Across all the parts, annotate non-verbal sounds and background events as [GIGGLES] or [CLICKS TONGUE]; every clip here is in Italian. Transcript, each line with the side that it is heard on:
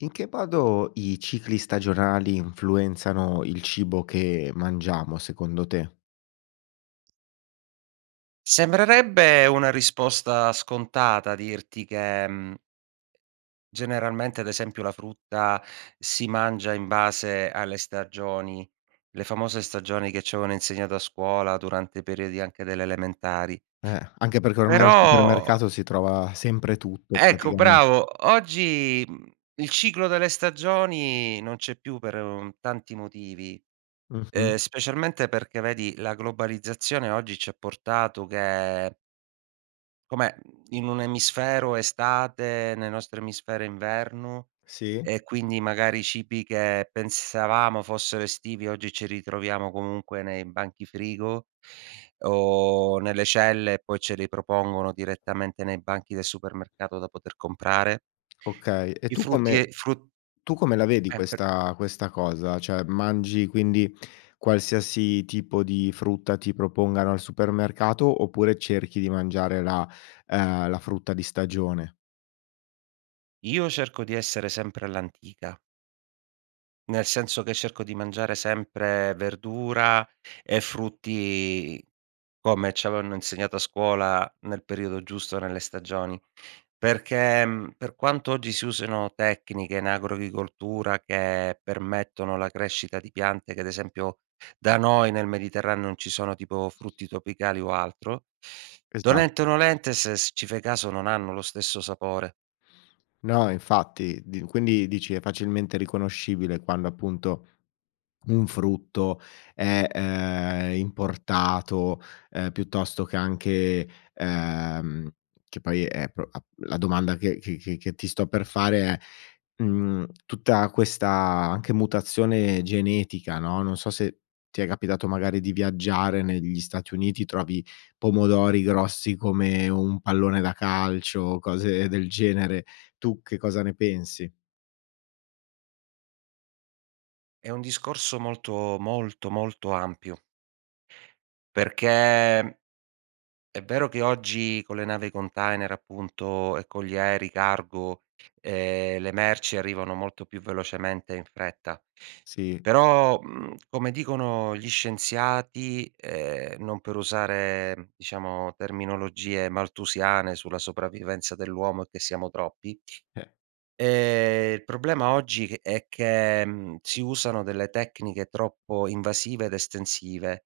left: In che modo i cicli stagionali influenzano il cibo che mangiamo secondo te?
right: Sembrerebbe una risposta scontata dirti che, mhmm, generalmente, ad esempio, la frutta si mangia in base alle stagioni. Le famose stagioni che ci avevano insegnato a scuola durante i periodi anche delle elementari.
left: Eh, anche perché ormai al
right: Però
left: supermercato si trova sempre tutto
right: Ecco
left: praticamen
right: bravo. Oggi, mhmm, il ciclo delle stagioni non c'è più per, uhm, tanti motivi,
left: Mh-mh.
right: ehm, specialmente perché, vedi, la globalizzazione oggi ci ha portato che come, mhmm in un'emisfero è estate, nel nostro emisfero è inverno
left: Sì.
right: e quindi magari i cibi che pensavamo fossero estivi oggi ce li troviamo comunque nei banchi frigo o nelle celle, e poi ce li propongono direttamente nei banchi del supermercato da poter comprare.
left: Okay. E
right: I
left: tu
right: frutti
left: come
right: e fru
left: tu come la vedi
right: Eh, per
left: questa questa cosa? Cioè mangi quindi qualsiasi tipo di frutta ti propongano al supermercato, oppure cerchi di mangiare la ehm, la frutta di stagione?
right: Io cerco di essere sempre all'antica nel senso che cerco di mangiare sempre verdura e frutti come ci avevano insegnato a scuola nel periodo giusto nelle stagioni, perché, mhmm, per quanto oggi si usino tecniche in agricoltura che permettono la crescita di piante che, ad esempio, da noi nel Mediterraneo non ci sono tipo frutti tropicali o altro.
left: Esatt
right: Dolente o nolente se s ci fai caso non hanno lo stesso sapore.
left: No infatti, di quindi dici è facilmente riconoscibile quando appunto un frutto è, ehm, importato, ehm, piuttosto che anche, ehm, che poi è pro la domanda che che che ti sto per fare è, mhmm, tutta questa anche mutazione genetica, no, non so se ti è capitato magari di viaggiare negli Stati Uniti, trovi pomodori grossi come un pallone da calcio, cose del genere. Tu che cosa ne pensi?
right: È un discorso molto, molto, molto ampio. Perché è vero che oggi con le navi container appunto e con gli aerei cargo, ehm, le merci arrivano molto più velocemente e in fretta,
left: Sì.
right: però, mhmm, come dicono gli scienziati, ehm, non per usare diciamo terminologie malthusiane sulla sopravvivenza dell'uomo e che siamo troppi,
left: Eh.
right: ehm, il problema oggi è che, mhmm, si usano delle tecniche troppo invasive ed estensive,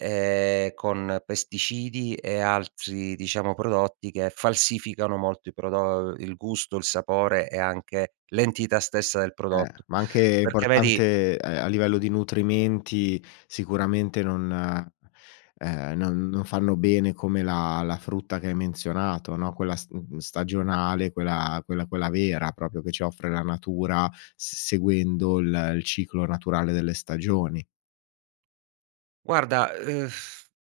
right: ehm, con pesticidi e altri diciamo prodotti che falsificano molto i prodo il gusto, il sapore e anche l'entità stessa del
left: Eh,
right: prodotto.
left: ma anche
right: Perché vedi
left: importante, ehm, a livello di nutrimenti sicuramente non, ehm, non non fanno bene come la la frutta che hai menzionato, no. Quella st mhmm, stagionale, quella quella quella vera proprio che ci offre la natura s seguendo il, ehm, il ciclo naturale delle stagioni.
right: Guarda,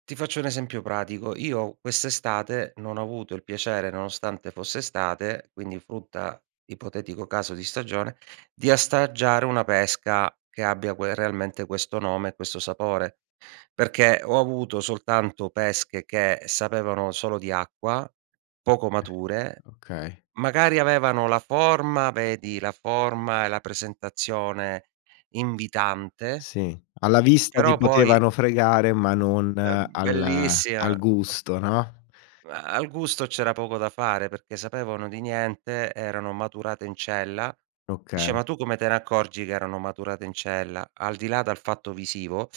right: ti faccio un esempio pratico: io quest'estate non ho avuto il piacere nonostante fosse estate, quindi frutta, ipotetico caso di stagione, di assaggiare una pesca che abbia quel realmente questo nome e questo sapore. Perché ho avuto soltanto pesche che sapevano solo di acqua, poco mature,
left: Okay. Okay.
right: magari avevano la forma, vedi la forma e la presentazione invitante,
left: Sì. Alla vista ti
right: però poi
left: potevano fregare ma non
right: ehm,
left: al
right: bellissima,
left: al gusto, no?
right: ma al gusto c'era poco da fare, perché sapevano di niente. Erano maturate in cella. Dice:
left: Okay.
right: "Ma tu come te ne accorgi che erano maturate in cella?" Al di là dal fatto visivo,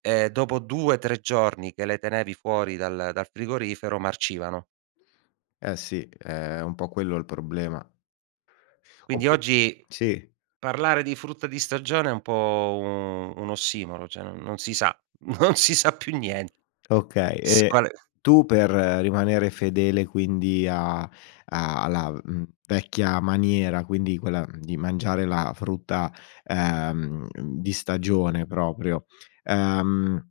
right: ehm, dopo 2, 3 giorni che le tenevi fuori dal dal frigorifero, marcivano.
left: Eh sì, è un po' quello il problema
right: Quindi
left: Oppu
right: oggi
left: sì.
right: parlare di frutta di stagione è un po' u un ossimoro cioè, non non si sa, non si sa più nien
left: Okay
right: s
left: e
right: quale
left: tu per rimanere fedele quindi a a alla, mhmm, vecchia maniera, quindi quella, mhmm, di mangiare la frutta, ehm, di stagione proprio, ehm,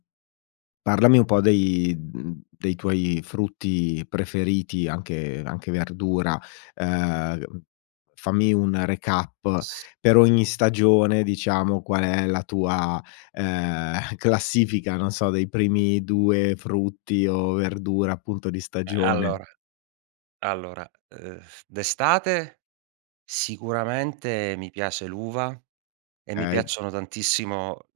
left: parlami un po' dei mhmm, dei tuoi frutti preferiti anche anche verdura, uhm, fammi un recap
right: S
left: per ogni stagione, diciamo qual è la tua, ehm, [CHUCKLES] classifica non so, dei primi 2 frutti o verdura, appunto di
right: Ehm,
left: stagione.
right: allora. Allora, uhm, d'estate sicuramente mi piace l'uva e mi
left: Okay.
right: piacciono tantissimo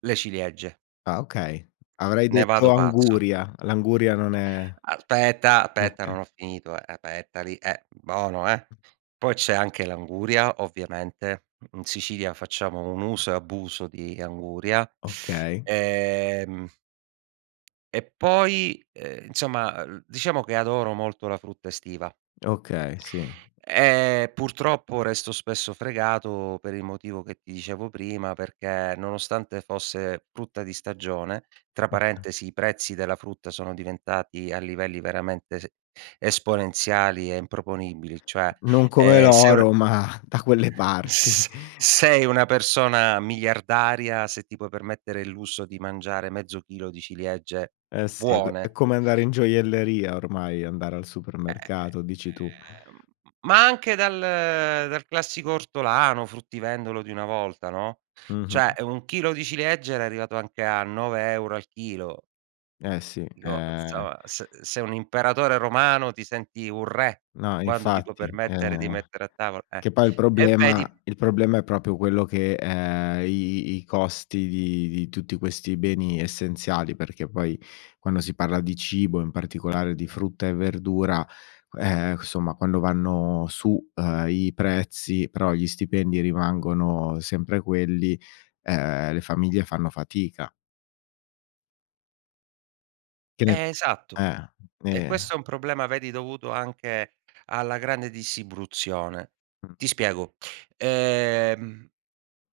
right: le ciliegie
left: Ah okay, avrei
right: ne
left: detto
right: vado pazzo.
left: anguria. L'anguria non è
right: Aspetta, aspetta
left: okay.
right: non ho finito, eh, aspetta lì, eh, bono, eh. Poi c'è anche l'anguria, ovviamente, in Sicilia facciamo un uso e abuso di anguria,
left: Okay.
right: ehm, e poi, ehm, insomma, uhm, diciamo che adoro molto la frutta estiva.
left: Okay, sì.
right: Ehm, purtroppo resto spesso fregato per il motivo che ti dicevo prima perché, nonostante fosse frutta di stagione, tra
left: Oka
right: parentesi, i prezzi della frutta sono diventati a livelli veramente s esponenziali e improponibili cioè,
left: Non come
right: ehm, se un
left: l'oro
right: e
left: ma da quelle parti.
right: S sei una persona miliardaria se ti puoi permettere il lusso di mangiare mezzo chilo di ciliegie
left: Eh sì è c è
right: buone.
left: come andare in gioielleria ormai andare al
right: Ehm,
left: supermercato, dici tu.
right: ehm, ma anche dal dal classico ortolano, fruttivendolo di una volta no,
left: Mh-mh.
right: cioè 1 chilo di ciliegie era arrivato anche a 9 euro al chilo,
left: Eh
right: uhm,
left: sì,
right: dico
left: è
right: insomma s sei un imperatore romano, ti senti un re
left: No
right: quando ti puoi
left: infatti,
right: permettere di
left: ehm,
right: mettere a tavol eh,
left: che poi il
right: e vedi
left: problema il problema è proprio quello che ehm, i i i costi di di tutti questi beni essenziali, perché poi quando si parla di cibo, in particolare di frutta e verdura, q ehm, cu somma quando vanno su, uhm, i prezzi però gli stipendi rimangono sempre quelli, ehm, le famiglie fanno fatica. Che ne
right: Eh, esatto.
left: eh,
right: E
left: ben
right: questo è un problema, vedi, dovuto anche alla grande distribuzione.
left: Mh.
right: Ti spiego, ehm,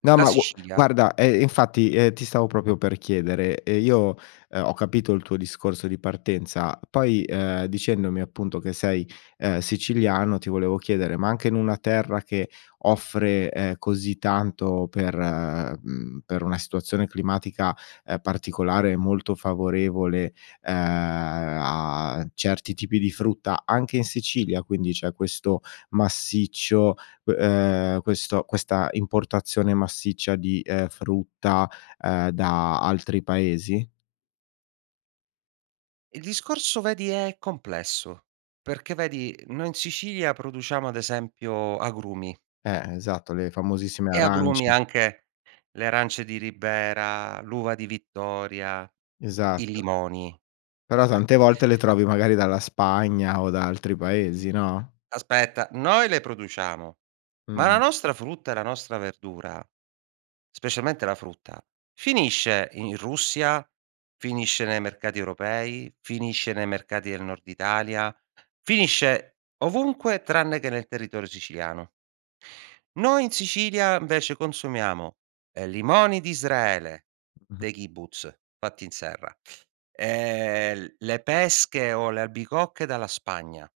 left: No,
right: la
left: ma gu
right: Sicilia
left: guarda eh, infatti, ehm, ti stavo proprio per chiedere, ehm, io, uhm, ho capito il tuo discorso di partenza, poi, ehm, dicendomi appunto che sei, ehm, siciliano ti volevo chiedere: ma anche in una terra che offre, ehm, così tanto per mhmm, per una situazione climatica, ehm, particolare, molto favorevole, uhm, a certi tipi di frutta, anche in Sicilia quindi c'è questo massiccio uhm, questo questa importazione massiccia di, ehm, frutta, ehm, da altri paesi?
right: Il discorso, vedi, è complesso. Perché vedi noi in Sicilia produciamo, ad esempio, agrumi.
left: Eh, esatto. Le famosissime
right: E agrumi
left: arance.
right: anche le arance di Ribera, l'uva di Vittoria, i
left: Esatto.
right: limoni,
left: Però
right: e
left: tante volte le trovi magari dalla Spagna o da altri paesi, no?
right: Aspetta, noi le produciamo, ma la
left: Mh-mh.
right: nostra frutta e la nostra verdura, specialmente la frutta, finisce i in Russia, finisce nei mercati europei, finisce nei mercati del nord Italia, finisce ovunque tranne che nel territorio siciliano. Noi in Sicilia, invece, consumiamo, ehm, limoni d'Israele,
left: [CHUCKLES]
right: dei kibbutz, fatti in serra, ehm, l le pesche o le albicocche dalla Spagna,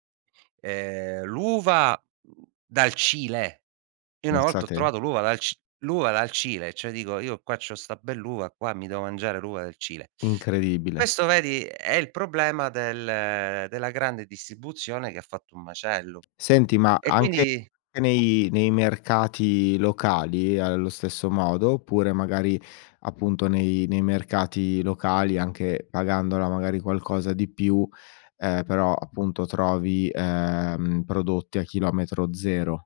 right: ehm, l'uva, mhmm, dal Cile! Io una
left: Pensa
right: volta ho
left: te.
right: trovato l'uva dal C l'uva dal Cile, cioè dico, io qua ci ho 'sta bell'uva qua, mi devo mangiare l'uva del Cile.
left: Incredibile.
right: Questo, vedi, è il problema del della grande distribuzione che ha fatto un macello.
left: Senti, ma
right: E
left: anche
right: quindi
left: che nei nei mercati locali è allo stesso modo? Oppure magari, appunto, nei nei mercati locali, anche pagandola magari qualcosa di più, ehm, però appunto trovi, ehm, prodotti a chilometro zero?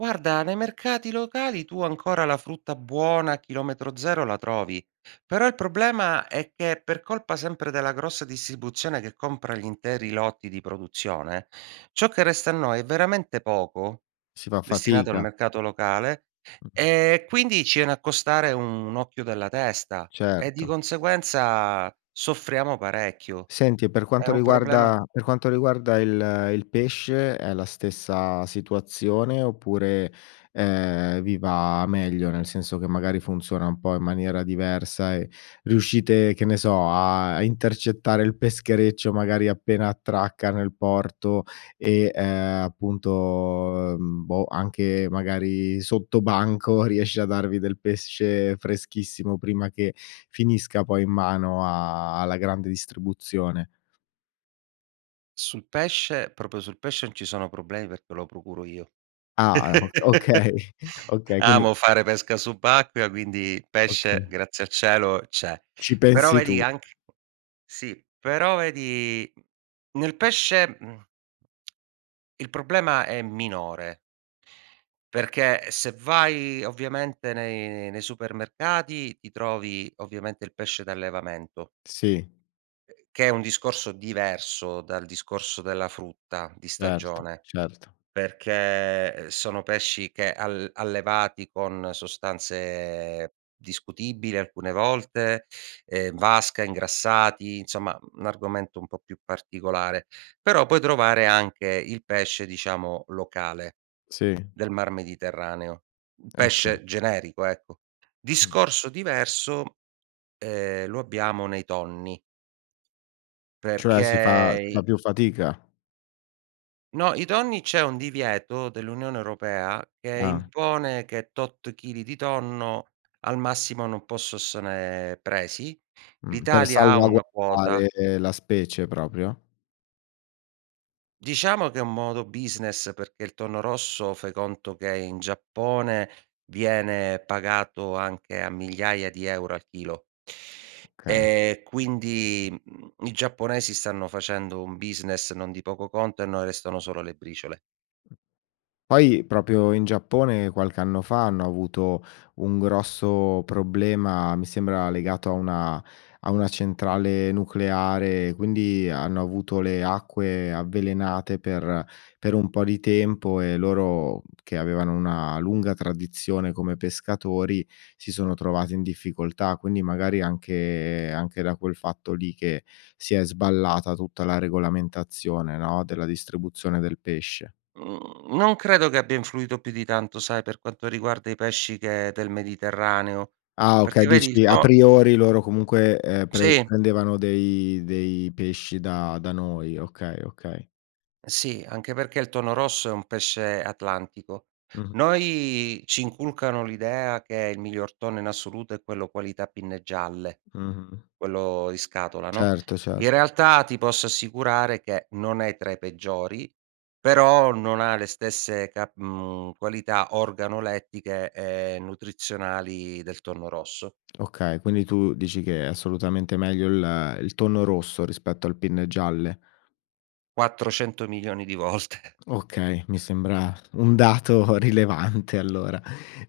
right: Guarda, nei mercati locali tu ancora la frutta buona a chilometro zero la trovi. Però il problema è che, per colpa sempre della grossa distribuzione che compra gli interi lotti di produzione, ciò che resta a noi è veramente poco,
left: Si fa
right: destinato al
left: fatica.
right: mercato locale,
left: [CHUCKLES]
right: e quindi ci iene a costare un occhio della testa, e di
left: Certo.
right: conseguenza soffriamo parecchio.
left: Senti, e per
right: È
left: quanto
right: un problema
left: riguarda per quanto riguarda il il pesce è la stessa situazione oppure, ehm, vi va meglio? Nel senso che magari funziona un po' in maniera diversa, e riuscite, che ne so, a a intercettare il peschereccio magari appena attracca nel porto, e, ehm, appunto, uhm, boh, anche magari sottobanco riesce a darvi del pesce freschissimo prima che finisca poi in mano a alla grande distribuzione.
right: Sul pesce, proprio sul pesce n ci sono problemi perché lo procuro io.
left: Ah, eh, ok
right: [LAUGHS]
left: okay. Okay, quindi
right: Amo fare pesca subacquea, quindi pesce,
left: Okay.
right: grazie a cielo, c'è.
left: Ci
right: Però
left: pensi
right: vedi
left: tu.
right: anch sì, però vedi, nel pesce, mhmm, [TSK] il problema è minore. Perché se vai, ovviamente, nei nei supermercati ti trovi, ovviamente, il pesce d'allevamento.
left: Sì.
right: Che è un discorso diverso dal discorso della frutta di
left: Certo,
right: stagione,
left: certo.
right: perché, ehm, sono pesci che al allevati con sostanze discutibile alcune volte, ehm, n vasca, ingrassati, insomma n argomento un po' più particolare. Però puoi trovare anche il pesce, diciamo, locale,
left: Sì.
right: del Mar Mediterraneo, un
left: Eh, okay.
right: pesce generico, ecco.
left: Mh.
right: Discorso diverso, ehm, lo abbiamo nei tonni.
left: Cioè si fa
right: Perché
left: si fa
right: i
left: più fatica?
right: No, i tonni c'è un divieto dell'Unione Europea che
left: Ah.
right: impone che tot chili di tonno al massimo non posso ossone presi.
left: Mh. Per
right: L'Italia ha una quota.
left: salvaguardare la specie proprio?
right: Diciamo che è un modo business, perché il tonno rosso fai conto che in Giappone viene pagato anche a migliaia di euro al chilo.
left: Okay.
right: E quindi, mhmm, i giapponesi stanno facendo un business non di poco conto, e a noi restano solo le briciole.
left: Poi, proprio in Giappone qualche anno fa hanno avuto un grosso problema, mi sembra legato a una a una centrale nucleare, quindi ha hanno avuto le acque avvelenate per per un po' di tempo, e loro, che avevano una lunga tradizione come pescatori, si sono trovati in difficoltà. Quindi magari è anche anche da quel fatto lì che si è sballata tutta la regolamentazione, no, della distribuzione del pesce.
right: Mhmm, non credo che abbia influito più di tanto, sai, per quanto riguarda i pesci che del Mediterraneo.
left: Ah okay.
right: Perché vedi il
left: Dici a
right: to
left: priori loro comunque, ehm, pre
right: Sì.
left: prendevano dei dei pesci da da noi. Okay, okay.
right: Sì, anche perché il tonno rosso è un pesce atlantico.
left: Mh-mh.
right: Noi ci inculcano l'idea che il miglior tonno in assoluto è quello qualità pinne gialle,
left: Mh-mh.
right: quello in scatola, no,
left: Certo,
right: in
left: cert
right: realtà ti posso assicurare che non è tra i peggiori, però non ha le stesse cap mhmm, qualità organolettiche e nutrizionali del tonno rosso.
left: Okay, quindi tu dici che è assolutamente meglio il il tonno rosso rispetto al pinne gialle.
right: 400 milioni di volte.
left: Okay, mi sembra un dato rilevante allora.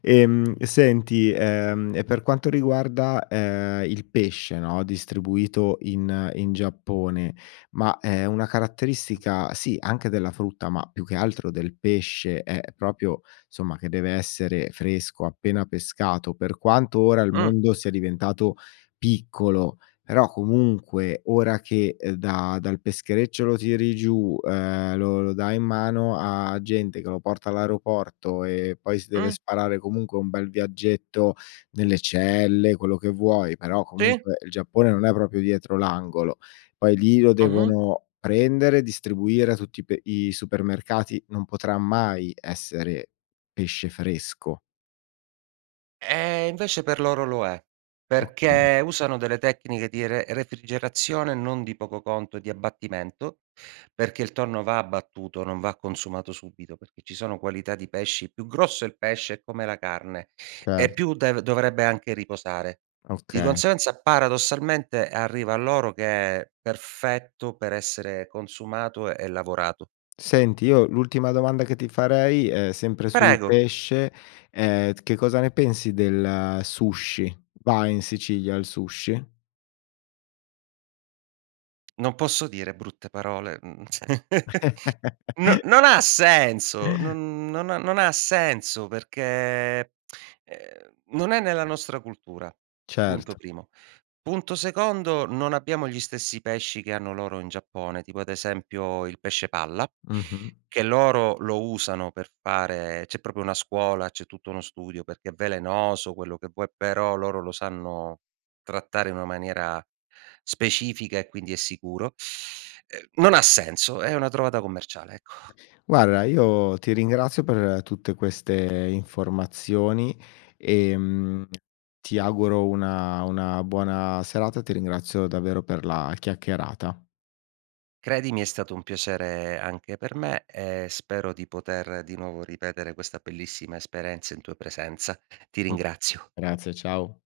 left: Ehm, senti, ehm, e per quanto riguarda, ehm, il pesce, no, distribuito in in Giappone, ma è una caratteristica sì anche della frutta, ma più che altro del pesce, è proprio, somma, che deve essere fresco, appena pescato. Per quanto ora il
right: Mh.
left: mondo sia diventato piccolo, però comunque ora che, uhm, da dal peschereccio lo tiri giù, uhm, lo lo dai in mano a gente che lo porta all'aeroporto e poi si deve
right: Mh.
left: sparare comunque un bel viaggetto nelle celle, quello che vuoi, però
right: Sì.
left: comunque il Giappone non è proprio dietro l'angolo. Poi lì lo
right: Mh-mh.
left: devono prendere, distribuire a tutti pe i supermercati, non potrà mai essere pesce fresco.
right: Eh, invece, per loro lo è,
left: Oka
right: perché usano delle tecniche di re refrigerazione non di poco conto e di abbattimento perché il tonno va abbattuto, non va consumato subito. Perché ci sono qualità di pesci più grosso è il pesce, è come la carne, e
left: Cer
right: più dev dovrebbe anche riposare. Di
left: Okay.
right: conseguenza, paradossalmente, arriva a loro che è perfetto per essere consumato e lavorato.
left: Senti, io l'ultima domanda che ti farei è sempre sul
right: Prego.
left: pesce. Ehm, t che cosa ne pensi del sushi? Va in Sicilia il sushi?
right: [CLICKS TONGUE] Non posso dire brutte parole, mhmm, c [CHUCKLES] N
left: [GIGGLES]
right: non ha senso,
left: [CHUCKLES]
right: non non ha non ha senso perché, ehm, non è nella nostra cultura, punto
left: Certo.
right: primo. Punto secondo: non abbiamo gli stessi pesci che hanno loro in Giappone, tipo, ad esempio, il pesce palla
left: Mh-mh.
right: che loro lo usano per fare c'è proprio una scuola, c'è tutto uno studio perché è velenoso, quello che vuoi, però loro lo sanno trattare in una maniera specifica e, quindi, è sicuro. Uhm, non ha senso, è una trovata commerciale, ecco. [SIGHS]
left: Guarda, io ti ringrazio per tutte queste informazioni e, mhmm, ti auguro una una buona serata, ti ringrazio davvero per la chiacchierata.
right: Credimi, è stato un piacere anche per me e spero di poter di nuovo ripetere questa bellissima esperienza in tua presenza. Ti
left: M
right: ringrazio.
left: grazie, ciao.